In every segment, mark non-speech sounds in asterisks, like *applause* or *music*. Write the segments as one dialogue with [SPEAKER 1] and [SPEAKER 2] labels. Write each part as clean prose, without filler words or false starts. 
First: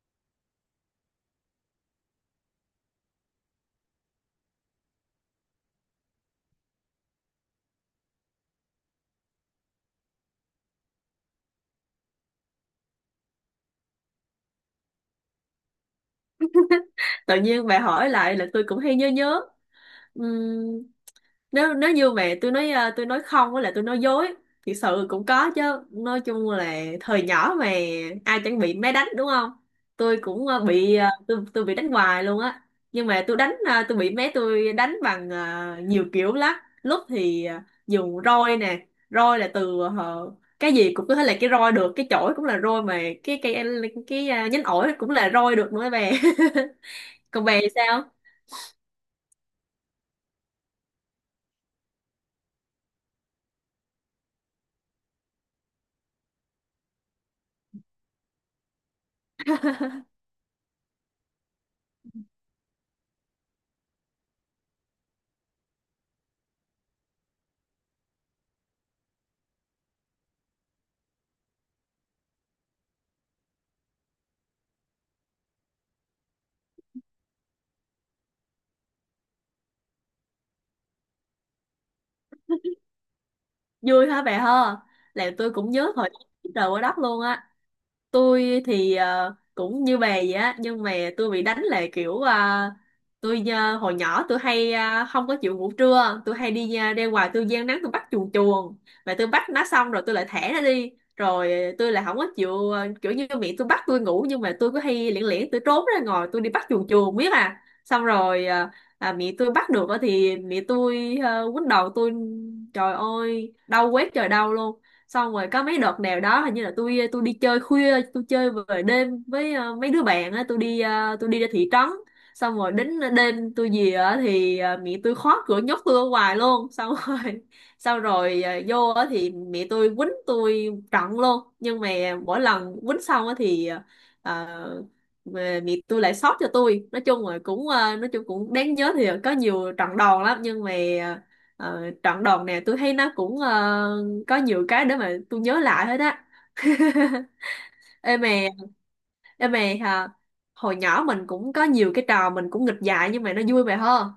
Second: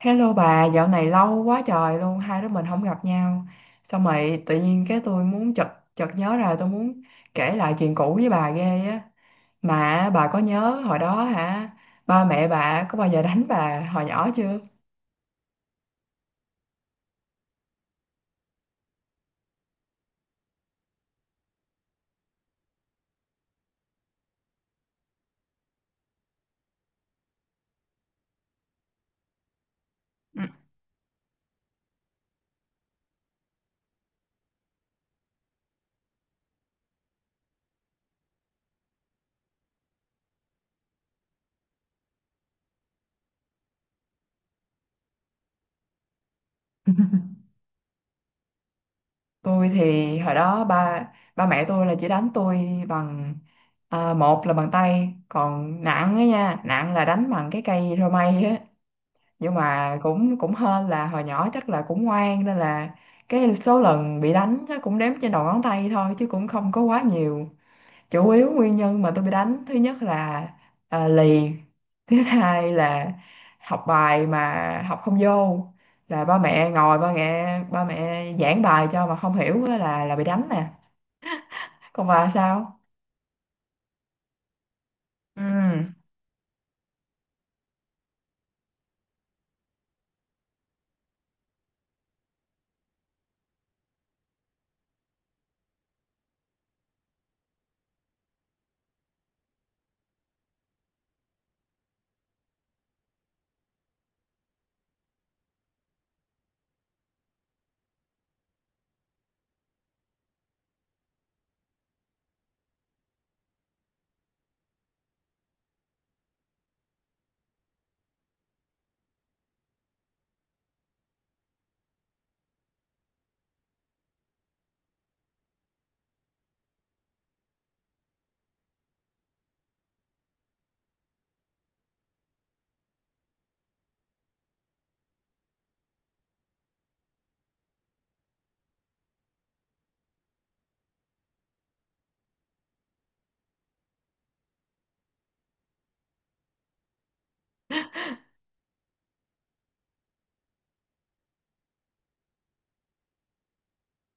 [SPEAKER 1] Hello bà, dạo này lâu quá trời luôn, hai đứa mình không gặp nhau. Xong rồi tự nhiên cái tôi muốn chợt chợt nhớ ra tôi muốn kể lại chuyện cũ với bà ghê á. Mà bà có nhớ hồi đó hả? Ba mẹ bà có bao giờ đánh bà hồi nhỏ chưa?
[SPEAKER 2] Tự nhiên bà hỏi lại là tôi cũng hay nhớ nhớ. Ừm, nếu nếu như mà tôi nói, tôi nói không, với lại tôi nói dối thực sự cũng có chứ. Nói chung là thời nhỏ mà ai chẳng bị máy đánh đúng không. Tôi
[SPEAKER 1] Ừ.
[SPEAKER 2] cũng bị, tôi bị đánh hoài luôn á. Nhưng mà tôi đánh, tôi bị mé tôi đánh bằng, nhiều kiểu lắm. Lúc thì dùng roi nè, roi là từ cái gì cũng có thể là cái roi được, cái chổi cũng là roi mà, cái cái cái, cái nhánh ổi cũng là roi được nữa bè. *laughs*
[SPEAKER 1] *laughs*
[SPEAKER 2] Còn bè thì sao?
[SPEAKER 1] Tôi thì hồi đó ba ba mẹ tôi là chỉ đánh tôi bằng một là bằng tay, còn nặng á nha, nặng là đánh bằng cái cây roi mây á. Nhưng mà cũng cũng hên là hồi nhỏ chắc là cũng ngoan nên là cái số lần bị đánh chắc cũng đếm trên đầu ngón tay thôi chứ cũng không có quá nhiều. Chủ yếu nguyên nhân mà tôi bị đánh thứ nhất là lì, thứ hai là học bài mà học không vô, là ba mẹ ngồi ba mẹ giảng bài cho mà không hiểu á là bị đánh nè. Còn bà sao?
[SPEAKER 2] Vui hả bà ha. Là
[SPEAKER 1] Ừ.
[SPEAKER 2] tôi cũng nhớ thời trời quá đất luôn á. Tôi thì cũng như bà vậy á, nhưng mà tôi bị đánh là kiểu tôi, hồi nhỏ tôi hay không có chịu ngủ trưa, tôi hay đi ra ngoài tôi giang nắng tôi bắt chuồn chuồn. Mà tôi bắt nó xong rồi tôi lại thả nó đi, rồi tôi lại không có chịu, kiểu như miệng tôi bắt tôi ngủ, nhưng mà tôi cứ hay lẻn lẻn, tôi trốn ra ngoài tôi đi bắt chuồn chuồn biết à, xong rồi mẹ tôi bắt được á thì mẹ tôi quýnh đầu tôi. Trời ơi đau quét trời đau luôn. Xong rồi có mấy đợt nào đó hình như là tôi đi chơi khuya, tôi chơi về đêm với mấy đứa bạn á, tôi đi, tôi đi ra thị trấn. Xong rồi đến đêm tôi về á thì mẹ tôi khóa cửa nhốt tôi ở ngoài luôn, xong rồi *laughs* xong rồi vô á thì mẹ tôi quýnh tôi trận luôn. Nhưng mà mỗi lần quýnh xong á thì, ờ, mà mẹ tôi lại xót cho tôi. Nói chung là cũng, nói chung cũng đáng nhớ, thì có nhiều trận đòn lắm, nhưng mà trận đòn này tôi thấy nó cũng có nhiều cái để mà tôi nhớ lại hết á. *laughs* Ê mè. Ê mè hả. Hồi nhỏ mình cũng có nhiều cái trò mình cũng nghịch dại nhưng mà nó vui mày hơn.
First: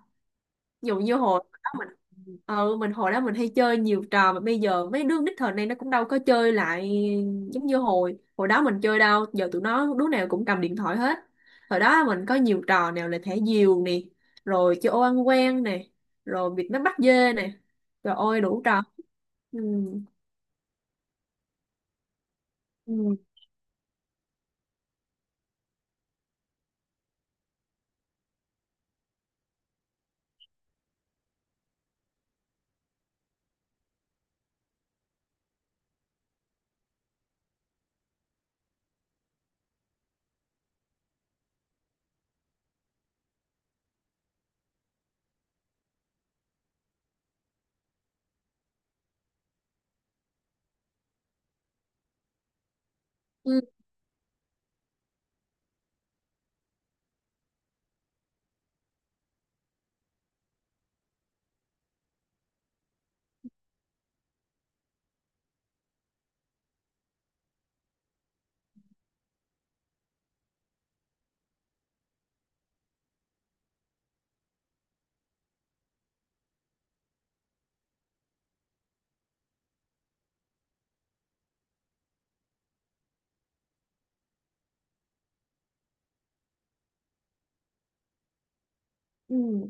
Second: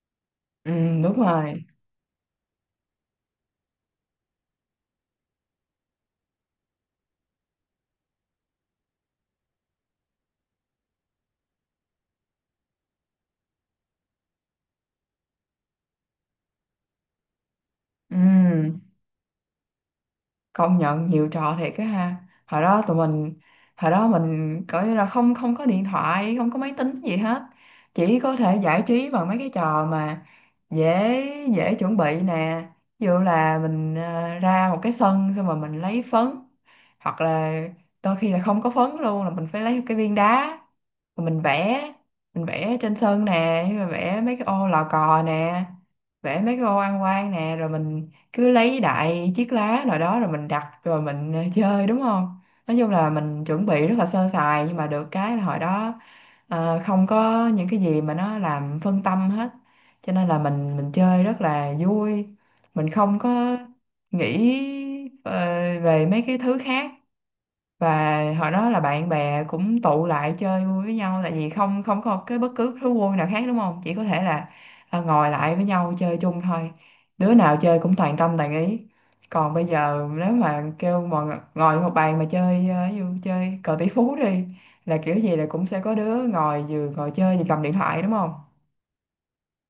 [SPEAKER 1] Ừ,
[SPEAKER 2] Ví dụ như
[SPEAKER 1] đúng
[SPEAKER 2] hồi
[SPEAKER 1] rồi.
[SPEAKER 2] đó mình. Ừ, mình hồi đó mình hay chơi nhiều trò mà bây giờ mấy đứa nít thời nay nó cũng đâu có chơi lại, giống như hồi hồi đó mình chơi đâu, giờ tụi nó đứa nào cũng cầm điện thoại hết. Hồi đó mình có nhiều trò, nào là thả diều nè, rồi chơi ô ăn quan nè, rồi việc nó bắt dê nè, rồi ôi đủ
[SPEAKER 1] Ừ,
[SPEAKER 2] trò. Ừ.
[SPEAKER 1] công nhận nhiều trò thiệt á ha. Hồi đó tụi
[SPEAKER 2] Ừ.
[SPEAKER 1] mình, hồi đó mình coi như là không không có điện thoại, không có máy tính gì hết, chỉ có thể giải trí bằng mấy cái trò mà dễ dễ chuẩn bị nè. Ví dụ là mình ra một cái sân xong rồi mình lấy phấn, hoặc là đôi khi là không có phấn luôn là mình phải lấy cái viên đá rồi mình vẽ, mình vẽ trên sân nè, rồi vẽ mấy cái ô lò cò nè, vẽ mấy cái ô ăn quan nè, rồi mình cứ lấy đại chiếc lá nào đó rồi mình đặt rồi mình chơi đúng không. Nói chung là mình
[SPEAKER 2] Ừ.
[SPEAKER 1] chuẩn bị rất là sơ sài nhưng mà được cái là hồi đó không có những cái gì mà nó làm phân tâm hết, cho nên là mình chơi rất là vui. Mình không có nghĩ ờ, về mấy cái thứ khác. Và hồi đó là bạn bè cũng tụ lại chơi vui với nhau tại vì không không có cái bất cứ thú vui nào khác đúng không, chỉ có thể là ngồi lại với nhau chơi chung thôi. Đứa nào chơi cũng toàn tâm toàn ý. Còn bây giờ nếu mà kêu ngồi một bàn mà chơi ví dụ chơi cờ tỷ phú đi, là kiểu gì là cũng sẽ có đứa ngồi vừa ngồi chơi vừa cầm điện thoại đúng không.
[SPEAKER 2] Ừ.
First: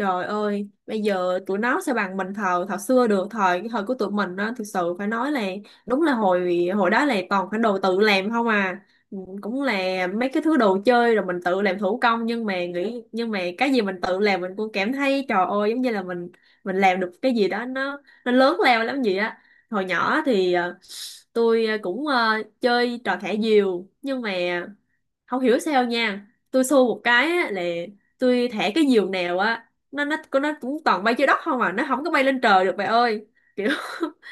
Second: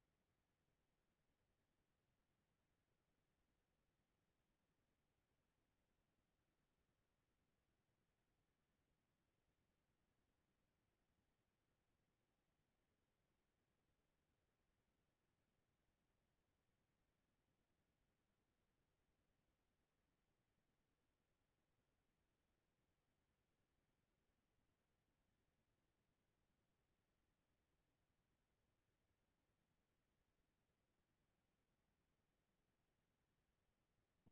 [SPEAKER 2] Trời ơi, bây giờ tụi nó sẽ bằng mình thời thời xưa được, thời cái thời của tụi mình á, thực sự phải nói là đúng là hồi hồi đó là toàn phải đồ tự làm không à. Ừ, cũng là mấy cái thứ đồ chơi rồi mình tự làm thủ công, nhưng mà nghĩ nhưng mà cái gì mình tự làm mình cũng cảm thấy trời ơi, giống như là mình làm được cái gì đó nó lớn lao lắm vậy á. Hồi nhỏ thì tôi cũng chơi trò thả diều, nhưng mà không hiểu sao nha, tôi xô một cái á, là tôi thả cái diều nào á nó nó cũng toàn bay trên đất không à, nó không có bay lên trời được bà ơi, kiểu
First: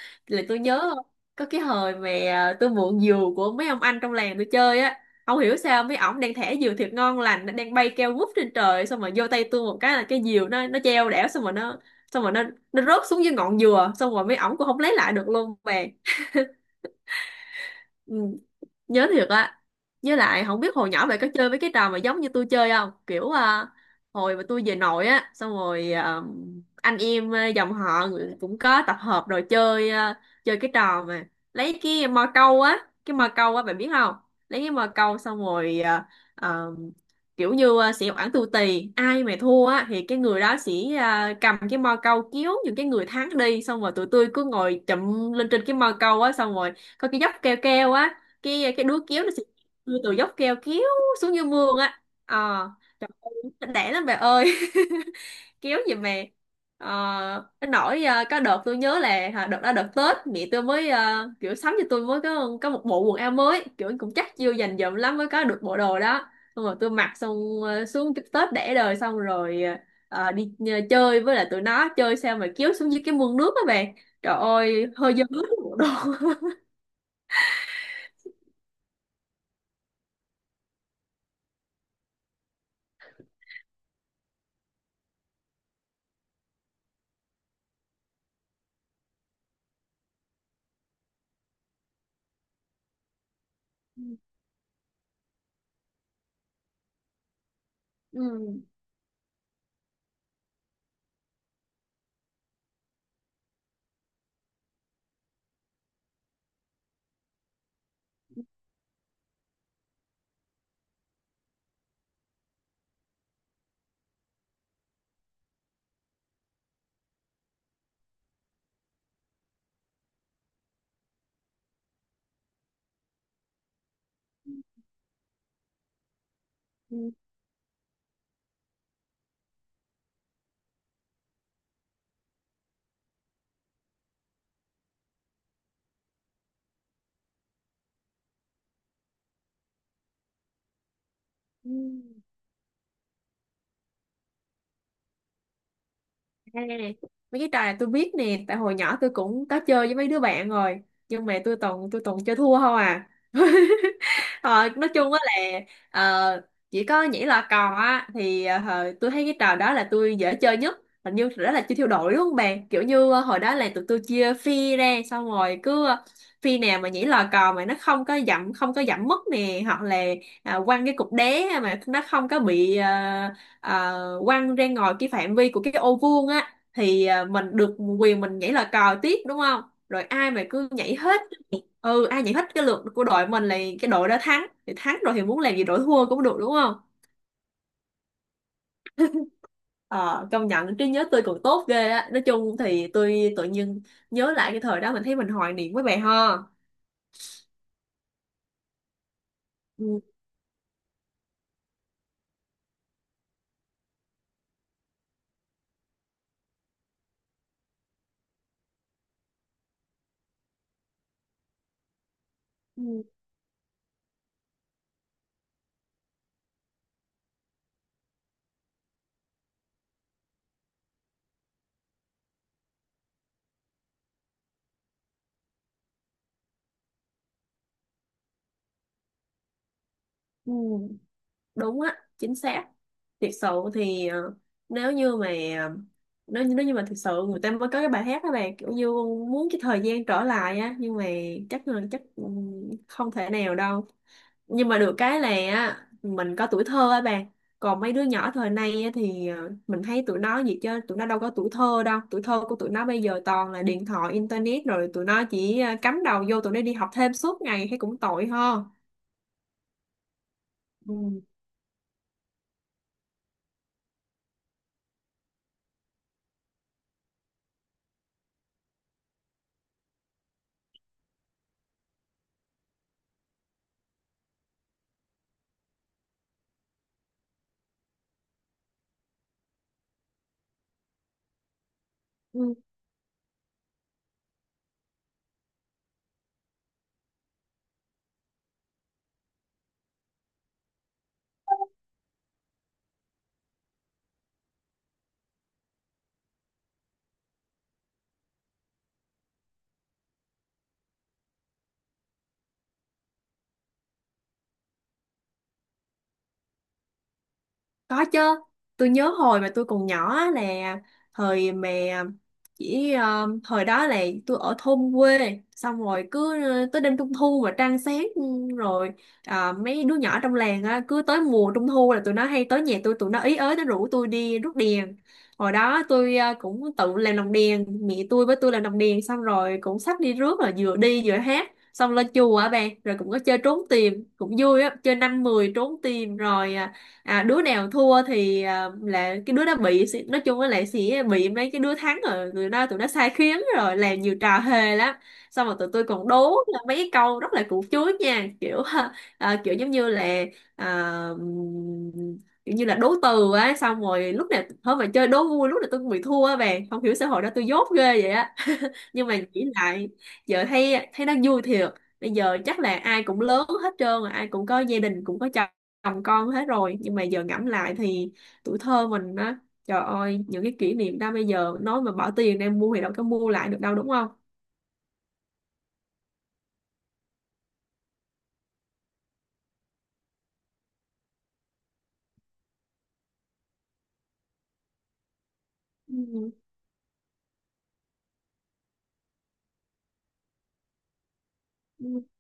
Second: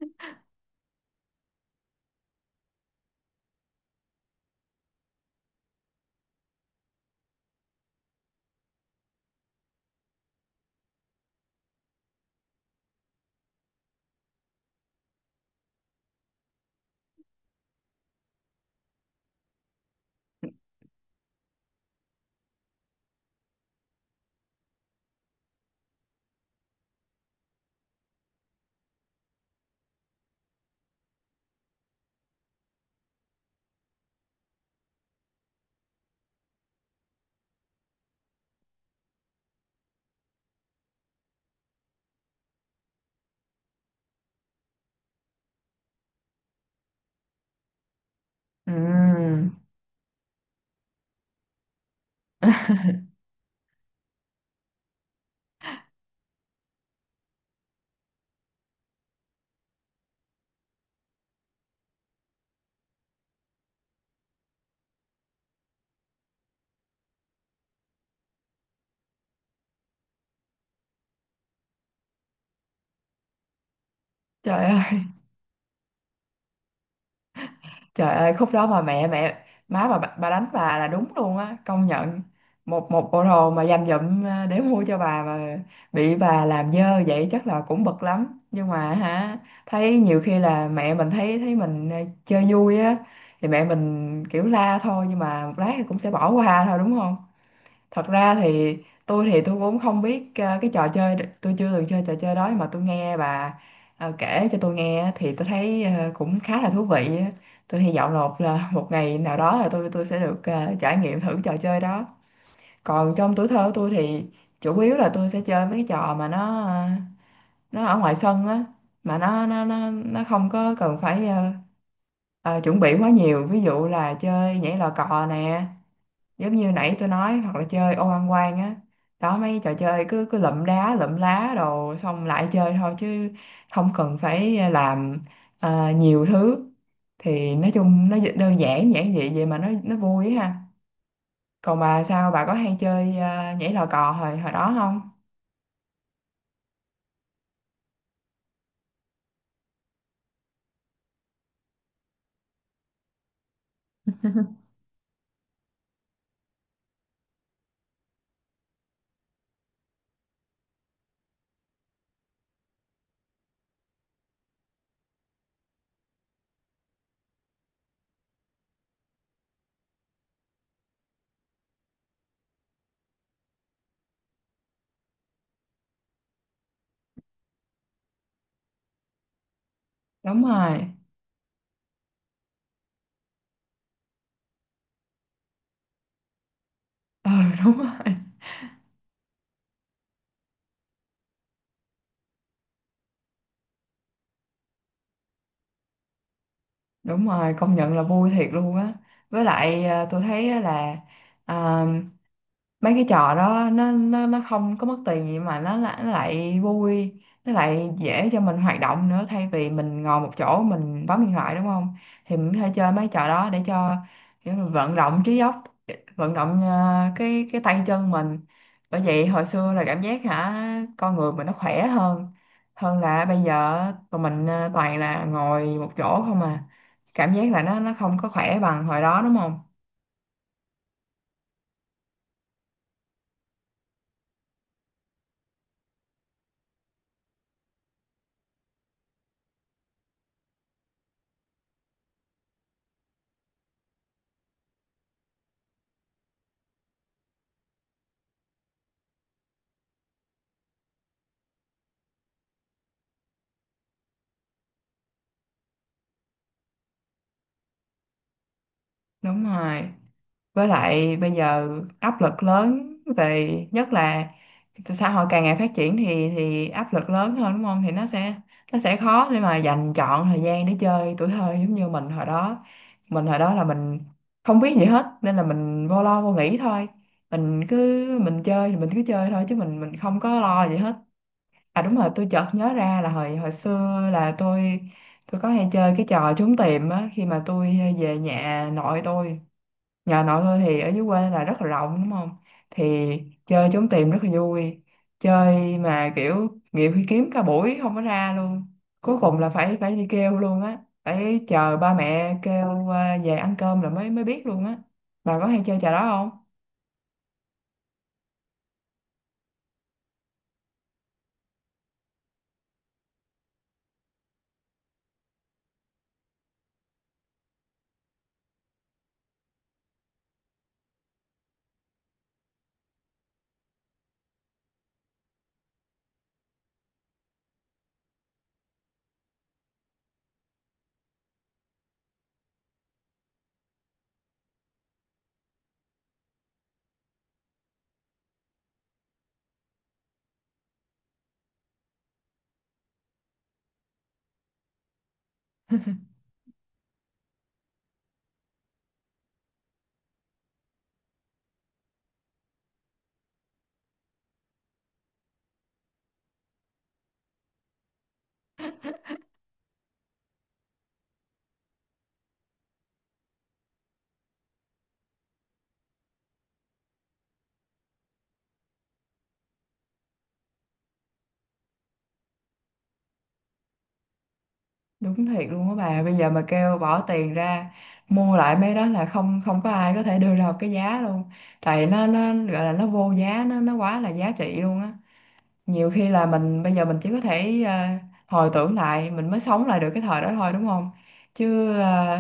[SPEAKER 2] *laughs* là tôi nhớ có cái hồi mà tôi mượn diều của mấy ông anh trong làng tôi chơi á, không hiểu sao mấy ổng đang thả diều thiệt ngon lành, nó đang bay keo vút trên trời, xong rồi vô tay tôi một cái là cái diều nó treo đẻo, xong rồi nó, xong rồi nó rớt xuống dưới ngọn dừa, xong rồi mấy ổng cũng không lấy lại được luôn bà. Ừ. Nhớ thiệt á. Với lại không biết hồi nhỏ mày có chơi với cái trò mà giống như tôi chơi không, kiểu hồi mà tôi về nội á xong rồi, anh em, dòng họ người- cũng có tập hợp rồi chơi, chơi cái trò mà lấy cái mò câu á, cái mò câu á bạn biết không, lấy cái mò câu xong rồi, à, kiểu như sẽ oản tù tì ai mà thua á thì cái người đó sẽ cầm cái mò câu kéo những cái người thắng đi, xong rồi tụi tôi cứ ngồi chụm lên trên cái mò câu á, xong rồi có cái dốc keo keo á, cái đúa kéo nó sẽ
[SPEAKER 1] Ừm.
[SPEAKER 2] đưa từ dốc keo kéo xuống như mương á, ờ
[SPEAKER 1] *laughs*
[SPEAKER 2] trời ơi đẻ lắm bà ơi *laughs* kéo gì mà ờ, nó nổi, có đợt tôi nhớ là hả, đợt đó đợt Tết mẹ tôi mới kiểu sắm cho tôi mới có một bộ quần áo mới, kiểu cũng chắc chưa dành dụm lắm mới có được bộ đồ đó. Xong rồi tôi mặc xong xuống cái Tết đẻ đời, xong rồi đi chơi với lại tụi nó chơi sao mà kéo xuống dưới cái mương nước á bạn, trời
[SPEAKER 1] Trời ơi.
[SPEAKER 2] ơi hơi dơ hết bộ đồ.
[SPEAKER 1] Trời ơi, khúc đó mà mẹ mẹ má bà đánh bà là đúng luôn á, công nhận. Một một bộ đồ mà dành dụm để mua cho bà mà bị bà làm dơ vậy chắc là cũng bực lắm, nhưng mà hả, thấy nhiều khi là mẹ mình thấy thấy mình chơi vui á thì mẹ mình
[SPEAKER 2] *laughs*
[SPEAKER 1] kiểu la thôi, nhưng mà một lát thì cũng sẽ bỏ qua thôi đúng không. Thật
[SPEAKER 2] Ừ.
[SPEAKER 1] ra thì tôi cũng không biết cái trò chơi, tôi chưa từng chơi trò chơi đó, nhưng mà tôi nghe bà kể cho tôi nghe á, thì tôi thấy cũng khá là thú vị á. Tôi hy vọng là một ngày nào đó là tôi sẽ được trải nghiệm thử trò chơi đó. Còn trong tuổi thơ của tôi thì chủ yếu là tôi sẽ chơi mấy cái trò mà nó nó ở ngoài sân á, mà nó không có cần phải chuẩn bị quá nhiều, ví dụ là chơi nhảy lò cò nè, giống như nãy tôi
[SPEAKER 2] Ừ.
[SPEAKER 1] nói, hoặc là chơi ô ăn quan á. Đó, mấy trò chơi cứ cứ lụm đá lụm lá đồ xong lại chơi thôi chứ không cần phải làm nhiều thứ. Thì nói chung nó đơn giản giản dị vậy mà nó vui á ha.
[SPEAKER 2] Ừ.
[SPEAKER 1] Còn bà sao, bà có hay chơi nhảy lò cò hồi hồi đó không?
[SPEAKER 2] À, mấy cái trò này tôi biết nè tại hồi nhỏ tôi cũng có chơi với mấy đứa bạn rồi, nhưng mà tôi toàn chơi thua không à. Ờ, nói chung á là ờ, chỉ có nhảy lò cò á thì tôi thấy cái trò đó là tôi dễ chơi nhất. Hình như đó là chơi theo đội đúng không bạn, kiểu như hồi đó là tụi tôi chia phi ra, xong rồi cứ phi nào mà nhảy lò cò mà nó không có dặm, không có dặm mất nè, hoặc là quăng cái cục đá mà nó không có bị quăng ra ngoài cái phạm vi của cái ô vuông á, thì mình được quyền mình nhảy lò cò tiếp đúng không. Rồi ai mà
[SPEAKER 1] Đúng
[SPEAKER 2] cứ
[SPEAKER 1] rồi.
[SPEAKER 2] nhảy hết. Ừ, ai giải thích cái luật của đội mình là cái đội đó thắng, thì thắng rồi thì muốn làm gì đội thua cũng được đúng không.
[SPEAKER 1] *laughs* Ừ, đúng rồi.
[SPEAKER 2] Ờ công nhận trí nhớ tôi còn tốt ghê á. Nói chung thì tôi tự nhiên nhớ lại cái thời đó mình thấy mình hoài niệm với bà ho.
[SPEAKER 1] Đúng rồi, công nhận là vui thiệt luôn á. Với lại
[SPEAKER 2] Ừ.
[SPEAKER 1] tôi thấy á là mấy cái trò đó nó không có mất tiền gì mà nó lại vui, nó lại dễ cho mình hoạt động nữa, thay vì mình ngồi một chỗ mình bấm điện thoại đúng không, thì mình có thể chơi
[SPEAKER 2] Ừ.
[SPEAKER 1] mấy trò đó để cho kiểu mình vận động trí óc, vận động cái tay chân mình. Bởi vậy hồi xưa là cảm giác hả, con người mình nó khỏe hơn, hơn là bây giờ tụi mình toàn là ngồi một chỗ không à, cảm giác là nó không có khỏe bằng hồi đó đúng không.
[SPEAKER 2] Ừ, đúng á chính xác thiệt sự. Thì nếu như mà ờ, nếu như mà thực sự người ta mới có cái bài hát đó bà, kiểu như muốn cái thời gian trở lại á, nhưng mà chắc là chắc ừ, không thể nào đâu. Nhưng mà được cái là á, mình có tuổi thơ á bạn. Còn mấy đứa nhỏ thời nay á, thì mình thấy tụi nó gì chứ tụi nó đâu có tuổi thơ đâu, tuổi thơ của tụi nó bây giờ toàn là điện thoại internet, rồi tụi nó chỉ cắm đầu vô, tụi nó đi học thêm suốt ngày thấy cũng tội ho.
[SPEAKER 1] Đúng rồi, với lại
[SPEAKER 2] Ừ.
[SPEAKER 1] bây giờ áp lực lớn về nhất là xã hội càng ngày phát triển thì áp lực lớn hơn đúng không, thì nó sẽ khó để mà dành trọn thời gian để chơi tuổi thơ giống như mình hồi đó. Mình hồi đó là mình không biết gì hết nên là mình vô lo vô nghĩ thôi, mình cứ mình chơi thì mình cứ chơi thôi chứ mình không có lo gì hết. À đúng rồi, tôi chợt
[SPEAKER 2] Ừ.
[SPEAKER 1] nhớ ra là hồi hồi xưa là tôi có hay chơi cái trò trốn tìm á khi mà tôi về nhà nội tôi. Nhà nội thôi thì ở dưới quê là rất là rộng đúng không? Thì chơi trốn tìm rất là vui. Chơi mà kiểu nhiều khi kiếm cả buổi không có ra luôn. Cuối cùng là phải phải đi kêu luôn á. Phải chờ ba mẹ kêu về ăn cơm là mới mới biết luôn á. Bà có hay chơi trò đó không?
[SPEAKER 2] Có chứ, tôi nhớ hồi mà tôi còn nhỏ á là thời mà chỉ, thời đó là tôi ở thôn quê, xong rồi cứ tới đêm trung thu mà trăng sáng ừ, rồi mấy đứa nhỏ trong làng á, cứ tới mùa trung thu là tụi nó hay tới nhà tôi tụi nó ý ới, nó rủ tôi đi rước đèn. Hồi đó tôi cũng tự làm lồng đèn, mẹ tôi với tôi làm lồng đèn, xong rồi cũng xách đi rước là vừa đi vừa hát, xong lên chùa á bạn, rồi cũng có chơi trốn tìm cũng vui á, chơi năm mười trốn tìm rồi đứa nào thua thì là cái đứa đó bị, nói chung là lại sẽ bị mấy cái đứa thắng rồi tụi nó sai khiến rồi làm nhiều trò hề lắm. Xong rồi tụi tôi còn đố là mấy cái câu rất là củ chuối nha, kiểu *laughs* kiểu giống như là à, kiểu như là đố từ á, xong rồi lúc nào thôi mà chơi đố vui lúc nào tôi cũng bị thua á bạn, không hiểu xã hội đó tôi dốt ghê vậy á. *laughs* Nhưng mà nghĩ lại giờ thấy thấy nó vui thiệt. Bây giờ chắc là ai cũng lớn hết trơn rồi, ai cũng có gia đình cũng có chồng con hết rồi, nhưng mà giờ ngẫm lại thì tuổi thơ mình á, trời ơi những cái kỷ niệm đó bây giờ nói mà bỏ tiền ra mua thì đâu có mua lại được đâu đúng không.
[SPEAKER 1] Đúng thiệt luôn á bà. Bây giờ mà kêu bỏ tiền ra mua lại mấy đó là không không có ai có thể đưa ra một cái giá luôn. Tại nó gọi là nó vô giá, nó quá là giá trị luôn á. Nhiều khi là
[SPEAKER 2] Ừ,
[SPEAKER 1] mình bây giờ mình chỉ có thể hồi tưởng lại mình mới sống lại được cái thời đó thôi đúng không, chứ
[SPEAKER 2] ừ,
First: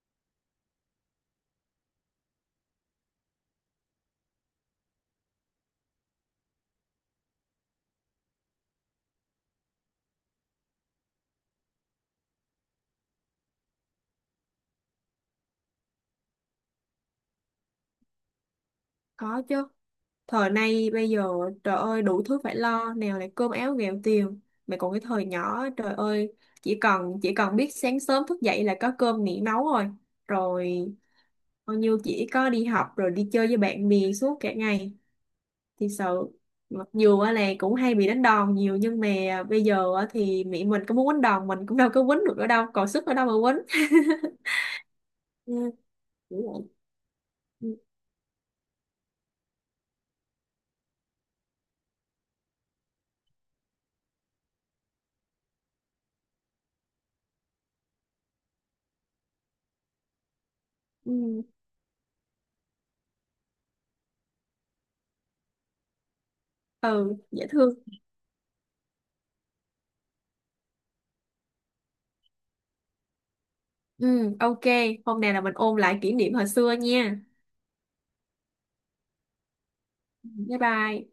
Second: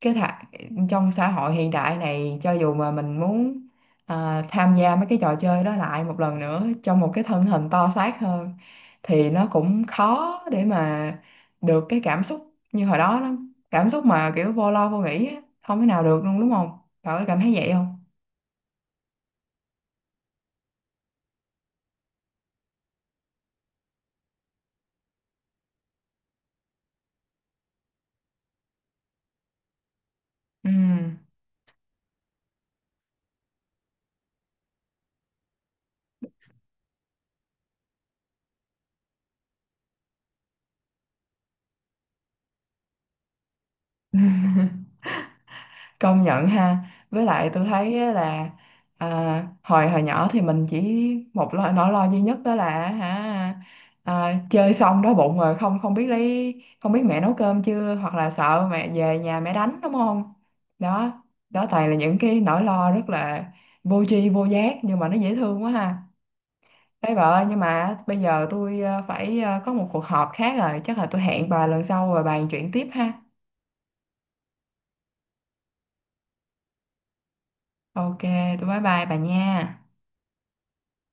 [SPEAKER 1] cái thà, trong xã hội hiện đại này cho dù mà mình muốn tham gia mấy cái trò chơi đó lại một lần nữa trong một cái thân hình to xác hơn thì nó cũng khó để mà được cái cảm xúc như hồi đó lắm. Cảm xúc mà kiểu vô lo vô nghĩ á, không thể nào được luôn đúng không, cậu có cảm thấy vậy không?
[SPEAKER 2] có chứ. Thời nay bây giờ trời ơi đủ thứ phải lo, nào là cơm áo gạo tiền, mà còn cái thời nhỏ trời ơi chỉ cần biết sáng sớm thức dậy là có cơm nghỉ nấu rồi,
[SPEAKER 1] Ừ,
[SPEAKER 2] rồi bao nhiêu chỉ có đi học rồi đi chơi với bạn bè suốt cả ngày, thì sợ, mặc dù á là cũng hay bị đánh đòn nhiều, nhưng mà bây giờ á thì mẹ mình có muốn quýnh đòn mình cũng đâu có quýnh được nữa đâu còn sức ở đâu mà quýnh. *laughs* Ừ,
[SPEAKER 1] công
[SPEAKER 2] kiểu
[SPEAKER 1] nhận
[SPEAKER 2] vậy.
[SPEAKER 1] ha. Với lại tôi
[SPEAKER 2] Ừ,
[SPEAKER 1] thấy á là hồi hồi nhỏ thì mình chỉ một lo, nỗi lo duy nhất đó là hả, chơi xong đói bụng rồi không, không biết lấy, không biết mẹ nấu cơm chưa, hoặc là sợ mẹ về nhà mẹ đánh đúng không. Đó,
[SPEAKER 2] ừ.
[SPEAKER 1] đó toàn là những cái nỗi lo rất là vô tri vô giác nhưng mà nó dễ thương quá ha. Ê
[SPEAKER 2] Ừ,
[SPEAKER 1] bà ơi,
[SPEAKER 2] dễ
[SPEAKER 1] nhưng
[SPEAKER 2] thương.
[SPEAKER 1] mà bây giờ tôi phải có một cuộc họp khác rồi, chắc là tôi hẹn bà lần sau rồi bàn chuyện tiếp ha.
[SPEAKER 2] Ừ, ok. Hôm nay là mình ôn lại kỷ niệm hồi xưa nha.
[SPEAKER 1] Ok, tôi bye bye bà nha.
[SPEAKER 2] Bye bye.